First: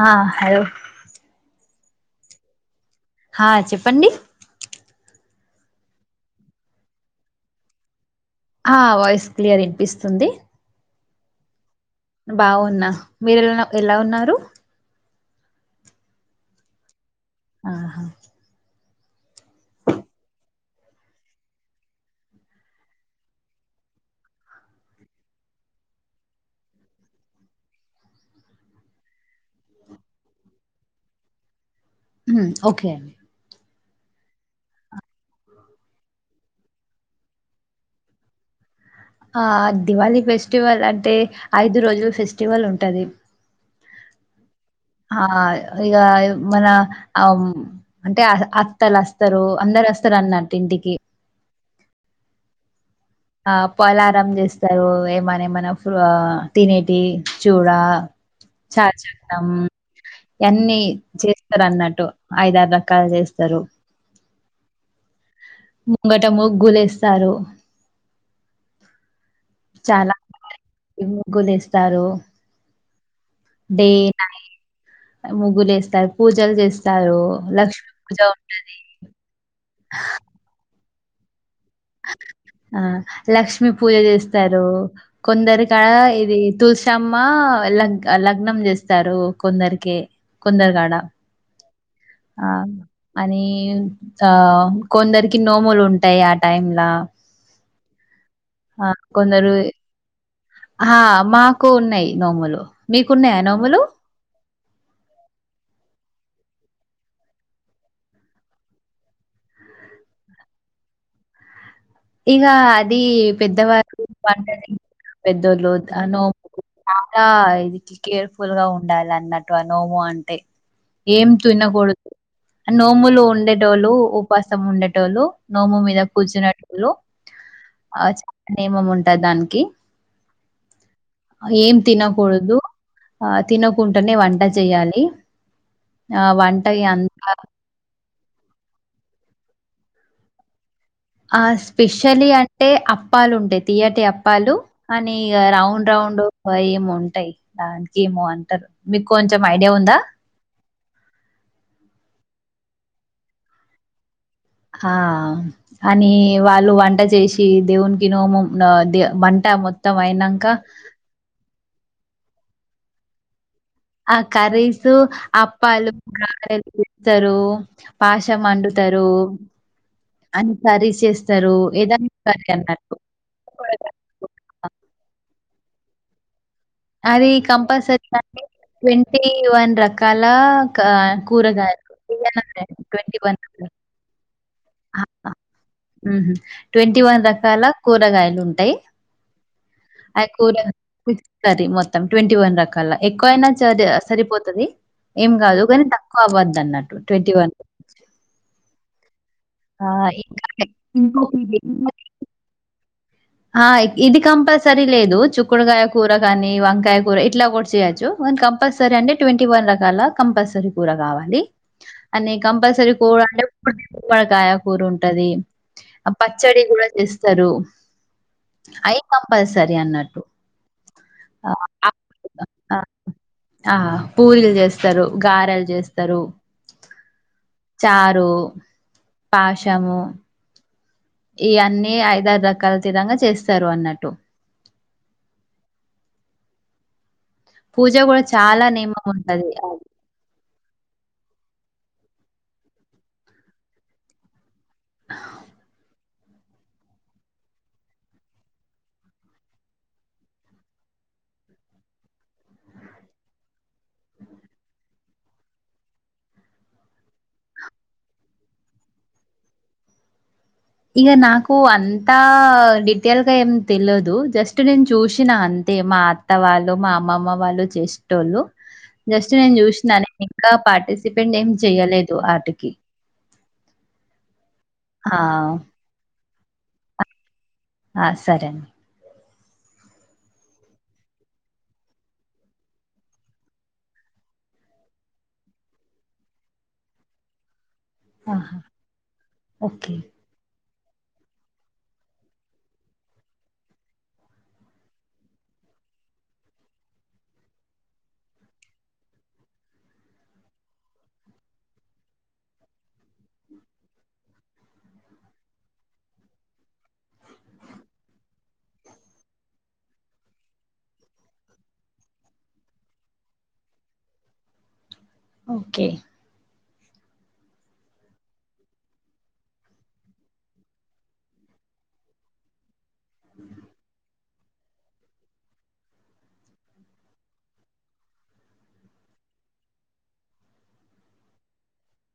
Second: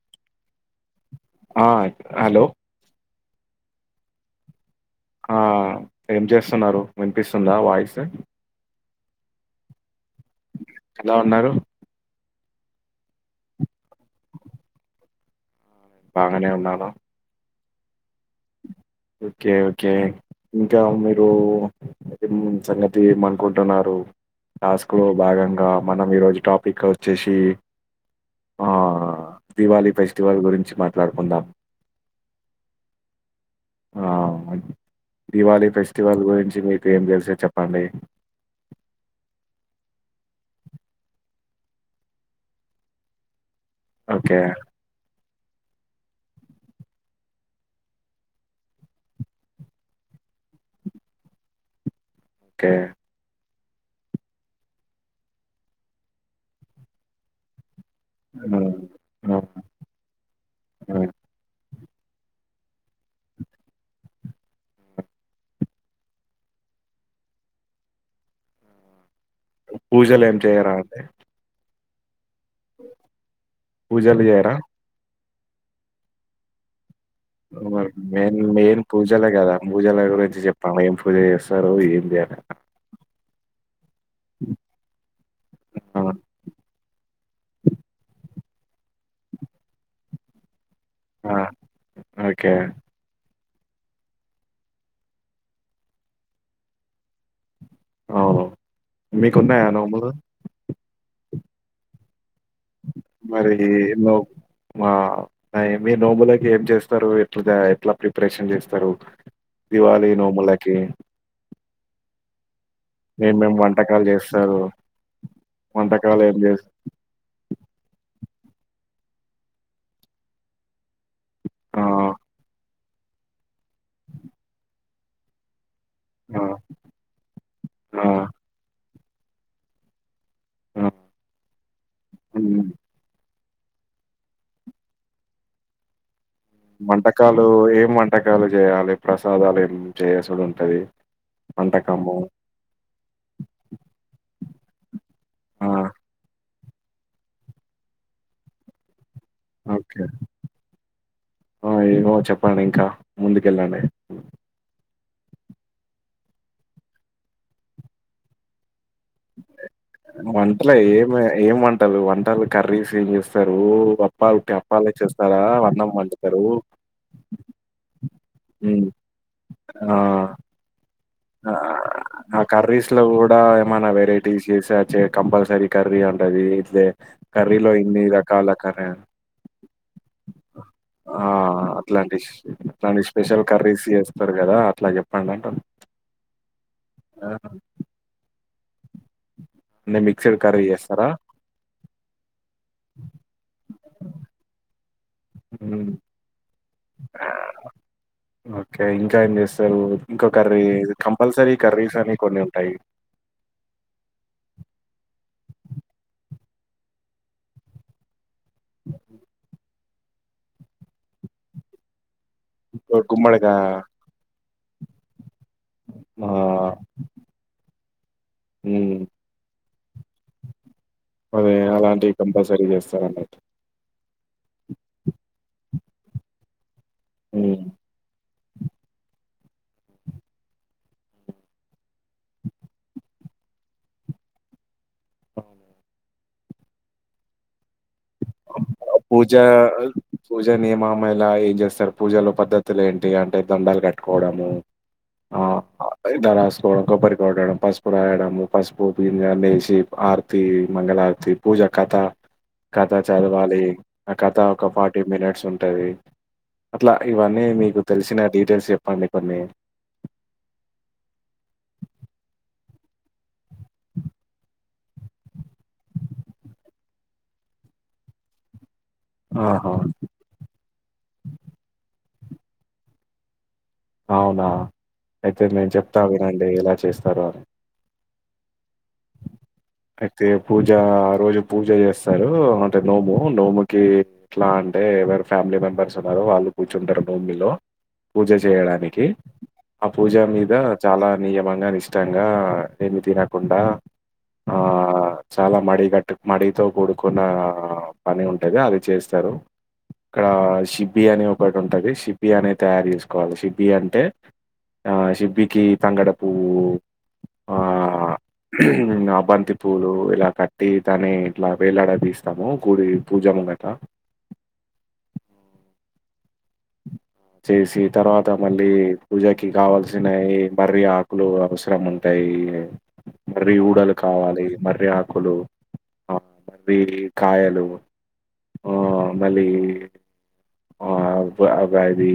ఆ హలో ఆ హలో ఆ చెప్పండి ఆ ఏం చేస్తున్నారు వినిపిస్తుందా వాయిస్ ఆ వాయిస్ క్లియర్ వినిపిస్తుంది ఎలా ఉన్నారు బాగున్నా మీరేలా ఎలా ఉన్నారు బాగానే ఉన్నాను ఆహా ఓకే ఓకే ఇంకా మీరు సంగతి ఏమనుకుంటున్నారు టాస్క్లో భాగంగా మనం ఈరోజు టాపిక్ వచ్చేసి దివాళీ ఫెస్టివల్ గురించి మాట్లాడుకుందాం ఓకే అండి ఆ దివాళీ ఫెస్టివల్ గురించి మీకు ఏం తెలుసో చెప్పండి ఆ దివాళీ ఫెస్టివల్ అంటే ఐదు రోజుల ఫెస్టివల్ ఉంటది ఓకే ఆ ఇక మన ఆ అంటే అత్తలు వస్తారు అందరు వస్తారు అన్నట్టు ఇంటికి ఓకే ఆ పొలారం చేస్తారు ఏమనా ఏమన్నా తినేటి చూడ ఆ, చా ఆ, [unintelligible] అన్ని ఆ. చేస్తారు అన్నట్ టూ ఐదారు రకాలు చేస్తారు ముంగట ముగ్గులు వేస్తారు పూజలు ఏం చెయరా అండి విస్తారు డే పూజలు నై చేయరా ముగ్గులు వేస్తారు పూజలు చేస్త మెయిన్ మెయిన్ పూజలే కదా పూజల గురించి చెప్పాం మేం పూజ చేసే ఆ లక్ష్మీ పూజ చేస్తారు కొందరి కా ఆ! ఇది తులస అమ్మ లాగ్ లాగ్ గ్నం చేస్తారు కొందరికి కొందరుగా డా ఆ! ఆ ఓకే. అని ఇంకా కొందరికి నోములు ఉంటాయి టైమ్లా అవును. ఆ కొందరుా మీకున్నాయా నోములు? హా మా కోన్నాయి నోములు మీకున్నాయా మరి నోములు ఐ మీరు నోములకి ఏం చేస్తారు ఎట్లా ఎట్లా ప్రిపరేషన్ చేస్తారు దీవాళి నోములకి ఇగా అది ఏమేం పెద్దవారు వంటకాలు పంట చేస్తారు? పెద్దోళ్ళు వంటకాలు ఏం నోము చేస్ చాలా నికి కేర్ఫుల్ గా ఉండాలి అన్నట్టు అ నోము అంటే ఏం ఆ! తినకూడదు నోములు ఉండే టోళ్లు ఉపావాసం ఉండట్ టోళ్లు నోముమితు జ ఆ! పుజనట్ లో ఆ! అజు నేమము ఉం అంటది దానికి ఆ! ఏం తినకూడదు హ్మ్. ఆ తినకుంటనే వంట జేయాలి వంటకాలు ఎమ్ వన్ వంటకాలు చేయాలి ప్రసాదాలు ఏ చేసుడు ఉంటుది ఆ స్పెషలీ అంటే అప్పాలు ఉంటాయి తియ్యటి అప్ప పాలు అని ఇగ ఆ! రౌండ్ రౌండ్ వ ఏమో ఉంటాయి దానికి ఏమో అంటారు మీత్ ఓకే ఆ ఏదో చెప్ పండి ఇంకా ముందుకెళ్లలే అ అని వాళ్లు వంటా చేసి దేవునికి నోమున్ నా దె వంట మొత్తం ను అయినంక వంటలే ఏమై ఏం వంటలు వంటలు కర్రీస్ ది న్యూస్ ఆ కర్రీస్ అన్నం అప్పాలు వండుతారు? గారెలు చే. పాశం హ్మ్. అండుతారు. ఆ! అన్ని కర్రీస్ చెస్ ఆ ఆ కర్రీస్ లో కూడా ఏమైనా అన్నట్టు. వెరైటీస్ చేస చేయక కంపల్సరీ కర్రీ ఉంటది. అది కంపల్సరీ గాని కర్రీ ట్వంటీ వన్ రకాల క ఆ! కూరగాయలు అట్లాంటి స్ [unintelligible] అట్లాంటి ట్వంటీ వన్ స్పెషల్ కర్రీస్ జేస్తారు గదా! అట్లా చెప్పండి అంటున్న ఉహు ట్వంటీ వన్ రకాల కూరగాయలు ఉంటాయి. అన్ని అ మిక్స్‌డ్ కర్రీ జేస్తారా? కూరగాయలు సరి మొత్తం ట్వంటీ వన్ రకాల ఎక్కువైనా సరే సరిపోతది. ఏం కాదు గానీ హ్మ్. తక్కువ అవ్వద్దు. అన్నట్టు టు ట్వంటీ వన్ ఓకే. ఇంకా ఏం చేస్ అసలు ఇంకో కర్రీ కంపల్సరీ ఇంకొకటి కర్రీస్ అని కొన్ని ఉంటాయి. ఆ ఇది కంపల్సరీ లేదు. చుక్కుడుకాయ కూర కాని వంకాయ కూర ఇట్లా కూడా చేయచ్చు. వన్ కంపల్సరి అంటె ట్వంటీ వన్ ర ఆలా కంపల్సరీ కూర కావాలి. అన్నీ కంపల్సరి ఇప్పుడు కూర అంటె గుమ్మడికాయ [inaudible] కాయ కూర ఉంటది. ఆ పచ్చడి ఆహ్, కూడా చేస్తారు. హ్మ్. అయి కంపల్సరీ సరే అన్నట్టు అదే అలాంటివి కంపల్సరీ [unintelligible] జేస్తారన్నట్టు. ఆ పూరిలు చేస్తారు గారెలు చేస్త త్తరు హ్మ్. చారు పాషము ఇయన్నీ ఐదారు రకాల తిరంగ చేస్తారు. అన్నట్టు అవును పూజ కూడా చాలానె పూజ పూజా నియమాము ఏలా చేస్తారు పూజలొ పద్ధతులు ఏంటి అంటె దండాలు కట్టుకోవడము. ఆ అ ఇలా రాసుకోవడం కొబ్బరి కొట్టడం పసుపు రాయడము పసుపు పిండి అన్ని జెసి ఆర్తి మంగళారతి పూజ కథ కథ చదవాలి ఆ కథ ఒక ఫార్టీ మినిట్స్ ఉంటది అట్లా ఇవన్నీ మీకు తెలిసిన డీటెయిల్స్ చెప్పండి కొన్ని ఇక నాకు అంతా డీటెల్గా ఏం తెలియదు జస్ట్ నేను చూసిన అంతె మా అత్త వాళ్ళు మా అమ్మమ్మ వాళ్ళు చేసేటోళ్లు జస్ట్ నేను ఆహా! చూసినాను ఇంకా పార్టిసిపేంట్ ఏం చెయ్యలేదు ఓఆటికి అవునా అయితె నేన్ చెప్తాలె అంటె ఎలా చేస్తారు అని ఆ సరే అండి అయితె పూజ ఆ రోజు పూజ చేస్తారు అంటె నోము నోముకి ఎట్లా అంటె ఎవరు ఫ్యామిలి మెంబర్స్ ఉన్నారో వాళ్ళు కూర్చుంటారు నోమిలో పూజ ఆహా చేయడానికి ఆ ఓకే పూజ మీద చాలా నియమంగా నిష్టంగా ఏమి తినకుండా ఆ చాలా మడి గట్టు మడితో కూడుకున్న పని ఉంటది అది చేస్తారు ఇక్కడ షిబ్బి అని ఒకటి ఉంటది షిబ్బి అనే తయారు చేసుకోవాలి షిబ్బి అంటే ఆ షిబ్బికి తంగడ పువ్వు ఆ బంతి పూలు ఇలా కట్టి తానే ఇట్లా వేలాడ తీస్తాము గుడి పూజ ముంగట ఓకె చేసి తర్వాత మళ్ళీ పూజకి కావాల్సినవి మర్రి ఆకులు అవసరం ఉంటయీ మర్రి ఊడలు కావాలి ఇవి మర్రి ఆకులు ఆ మర్రి కాయలు ఆ మళ్ళీ ఆ పది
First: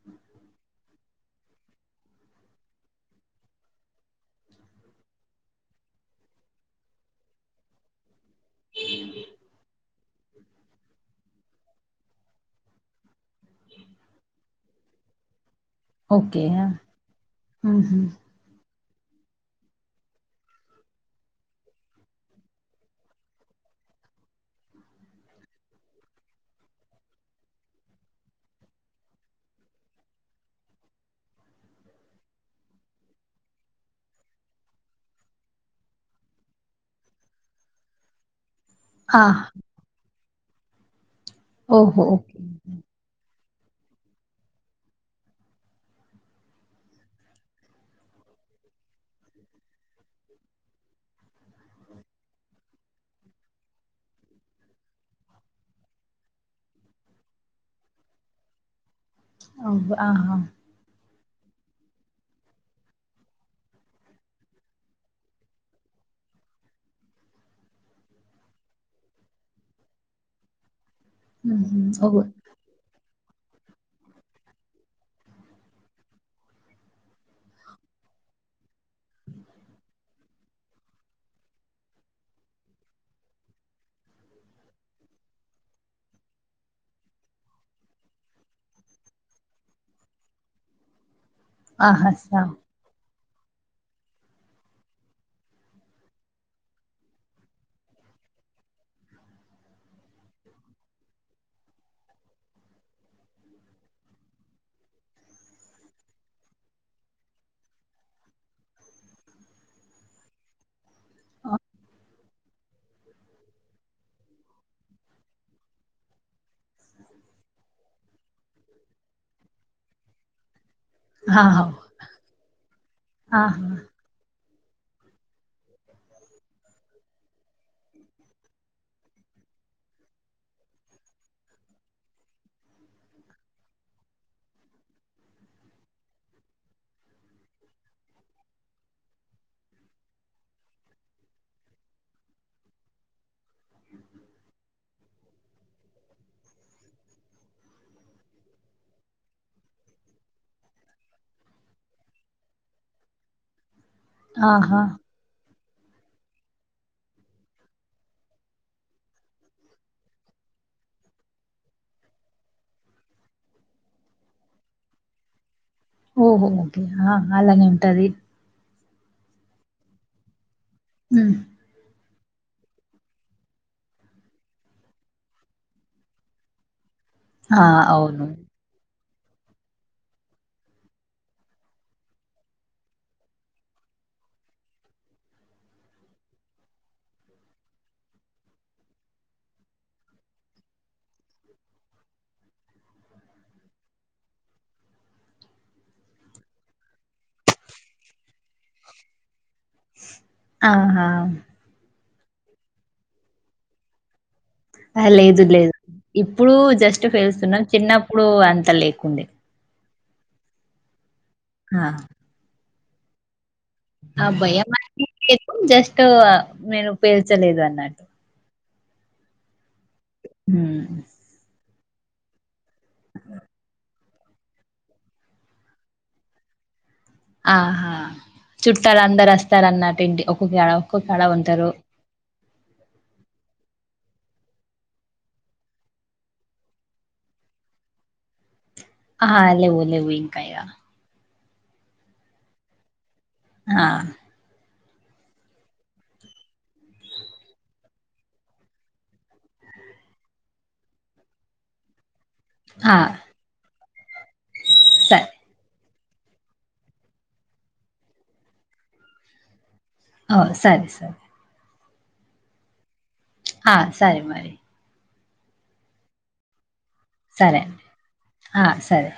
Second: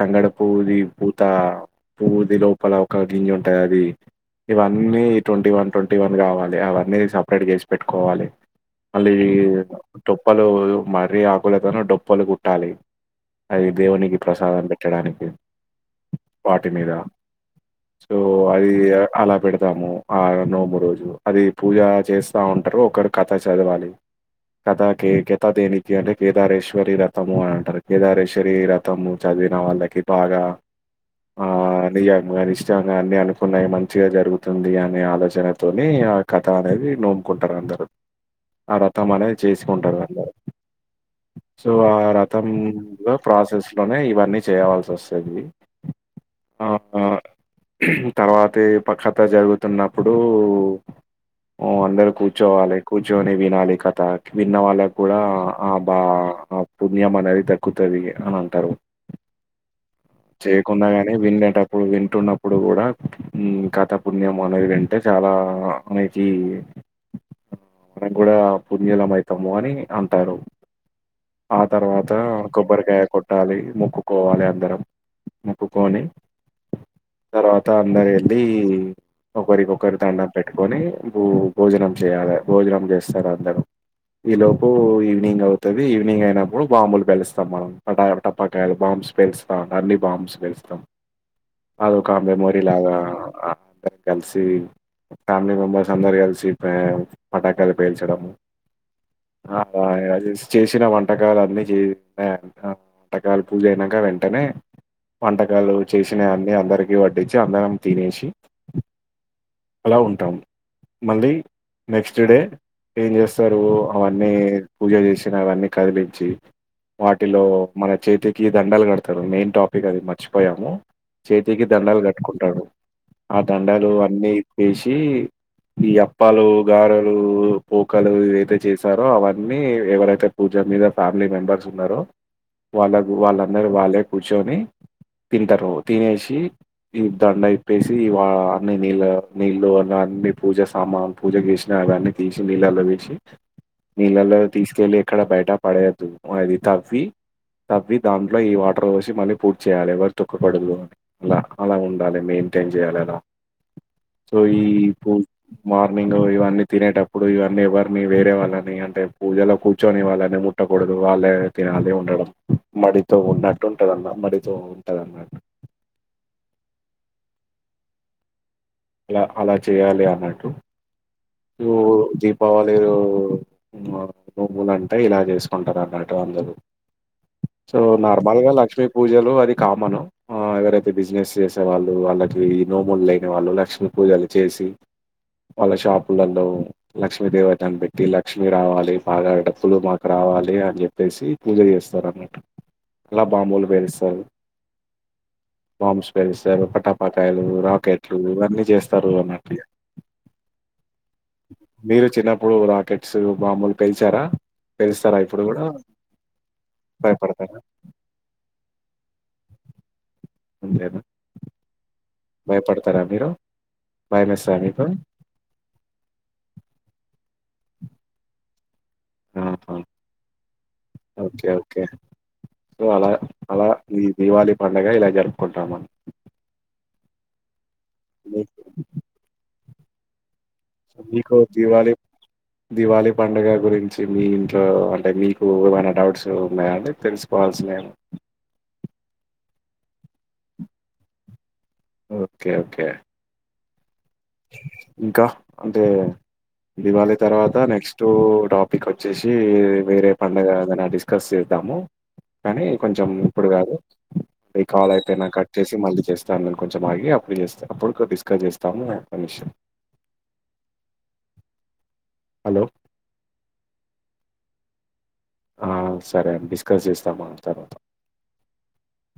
తంగడ పూవ్వు ది పూత పువ్వు ది లోపల ఒక గింజ ఉంటది అది ఇవన్నీ ట్వంటీ వన్ ట్వంటీ వన్ కావాలి అవన్నీ సపరేట్ చేసి పెట్టుకోవాలె మళ్ళీ డొప్పలు మర్రి ఆకుల తోనే డోప్పలు గుట్ టాలే అది దేవునికి ప్రసాదం పెట్టడానికి ఓకే ఆ వాటి మీద ఊహు సో అది అలా పెడతాము ఆ నోము రోజు అది పూజ చేస్తా ఉంటరు ఒకరు కథ చదవాలి కథకి కెథ దేనికి అంటే కేదారేశ్వరి రథము అని అంటారు కేదారేశ్వరి రథము చదివిన వాళ్ళకి బాగా ఆ నియముగా నిష్టంగా అన్ని అనుకున్నాయి మంచిగా జరుగుతుంది అనే ఆలోచనతోనే ఆ కథ అనేది నోముకుంటరు అందరూ ఆ రథం అనేది చేసుకుంటరు అందరు సో ఆ ఓహో ఓకే రథం లో ప్రాసెస్ లోనే ఇవన్నీ చేయవల్సి వస్తది ఆ తర్వాతె పక్ష థ జరుగుతున్నప్పుడు అందరు కూర్చోవాలె కూర్చొని వినాలి కథ విన్న వాళ్ళక్కూడా ఆ బా ఆ పుణ్యం అనేది ద కుతది అని అంటరు [inaudible] ఆహా వినేటప్పుడు వింటున్నప్పుడు గూడా కథ పుణ్యం అనేది వింటే చాలా మీకి మనం కూడ పుణ్యులం అయితాము అని అంటారు ఆ ఊహు తర్వాత ఓహో యే కొట్టాలి మొక్కుకోవాలి అందరం మొక్కుకొని తర్వాత అందరు వెళ్ళి ఒకరి కొకరి దండం పెట్టుకొని భూ భోజనం చేయాలి భోజనం జెస్తరు అందరు ఈ లోపు ఈవినింగ్ అవుతది ఈవినింగ్ అయినప్పుడు బాంబులు పెలుస్త మనం పట టపకాయలు బాంబ్స్ పేలుస్తాం ధర్ని బాంబ్స్ పేలుస్తం ఆహా అదొక సా మెమోరీ లాగా అందరు కలిసి ఫ్యామిలీ మెంబర్స్ అందరు కలిసి పటాకలు పేల్చడము అలా చేసిన వంటకాలు అన్నీ చే వంటకాలు పూజ అయినంక వెంటనే వంటకాలు చేసినయి అన్నీ అందరికీ వడ్డించి అందరం తినేసి అలా ఉంటాము మళ్ళీ నెక్స్ట్ డే ఏం జేస్తారు అవన్నీ పూజ జేసినా అవన్నీ కదిలించి వాటిలో మన చేతికి దండలు కడతరు మెయిన్ టాపిక్ అది మర్చిపోయాము ఆహా చేతికి దండలు కట్టుకుంటడు ఆ ఆహా దండలు అన్ని వేసి ఈ అప్పాలు గారెలు పోకలు ఏదైతే చేసారో అవన్నీ ఎవరైతే పూజ మీద ఫ్యామిలీ మెంబర్స్ మెంబర్స్ ఉన్నరో వాళ్ళకు వాళ్ళందరు వాళ్ళే కూర్చొని తింటరు. తినేసి ఈ దండ ఇప్పేసి వా అన్ని నీళ్ళ నీళ్ళు అన్ని పూజ సామాన్ పూజ చేసిన అవన్నీ తీసి నీళ్ళల్లో వేసి నీళ్ళల్లో తీసుకెళ్ళి ఎక్కడ బయట పడేయద్దు అది తవ్వి తవ్వి దాంట్లో ఈ వాటర్ పోసి మళ్ళీ పూడ్చేయాలె ఎవరు తొక్కకూడదు లా అలా ఉండాలే మెయింటేన్ జేయాలి అలా తో ఈ ఆహా మార్నింగ్ ఇవన్నీ తినేటప్పుడు ఇవన్నీ ఎవరిని వేరే వాళ్ళని అంటే పూజలో కూర్చొని వాళ్ళని ముట్టకూడదు వాళ్ళే తినాలి ఉండడం మడితో ఉన్నట్టు ఉంటదన్న మడితో ఉంటదన్నట్టు ఓహో ఓకే ఆ అలాగే ఉంటది లా అలా చేయాలి అన్నట్టు హ్మ్. ఓ జిప్ పరవాలేదు భూములు అంటే ఇలా చేసుకుంటారు అన్నట్టు అందరూ ఆ సో అవును నార్మల్ గా లక్ష్మీ పూజలు అది కామన్ ఎవరైతే బిజినెస్ చేసే వాళ్ళు వాళ్ళకి నోములు లేని వాళ్ళు లక్ష్మీ పూజలు చేసి వాళ్ళ షాప్ షాప్ లల్లో లక్ష్మీ దేవతని పెట్టి లక్ష్మి రావాలి బాగా డబ్బులు మాకు రావాలి అని చెప్పేసి పూజ చేస్తారు అన్నట్టు అలా బాంబులు పేలుస్తారు బాంబ్స్ పేలుస్తారు ప టపాకాయలు రాకెట్లు ఇవన్నీ చేస్తారు అన్నట్టు అ మీరు చిన్నప్పుడు రాకెట్స్ మామూలు పేల్చారా ఆ పేలుస్తారా లేదు ఇప్పుడు కూడా లేదు ఇప్పుడు జస్ట్ భయపడతారా పేలుస్తున్నాం చిన్నప్పుడు అంత లేకుండే అంతేనా ఆ భయపడతారా మీరు అబ్ భయమేస్తదా భయం మీకు జస్ట్ నేను పేల్చలేదు అని అది హ హ ఓకే సొ అలా అలా ఈ దీవాళి పండుగ ఇలా జరుపుకుంటాం ఆహా మీకు చుట్టాలందరస్తారు అన్న పెడి ే మీకు దివాళి దివాళి పండుగ గురించి మీ ఇంట్లో అంటే మీకు ఏమైనా డౌట్స్ ఉన్నాయా అండి తెలుసుకోవాల్సిినవి ఏమైనా ఆ లేవు లేవు ఇంకా ఓకే ఓకే ఆ ఇంకా అంటే దివాళి తర్వాత నెక్స్ట్ టాపిక్ వచ్చేసి వేరే పడుగ ఏదైనా డిస్కస్ చేద్దాము కానీ ఆ! కొంచెం ఇప్పుడు కాదు ఈ కాల్ సరే. అయ్యిపోయినక కట్ చేసి మళ్ళీ చేస్తాను నేను కొంచెం ఆగి అప్పుడు చేస్తా అప్పుడు డిస్కస్ చేస్తాను [unintelligible] ఓ సరే సరే హలో హా సరే మరి ఆ సరే అండి చేస్తాం సరే తర్వాత అండి. ఆ! సరే.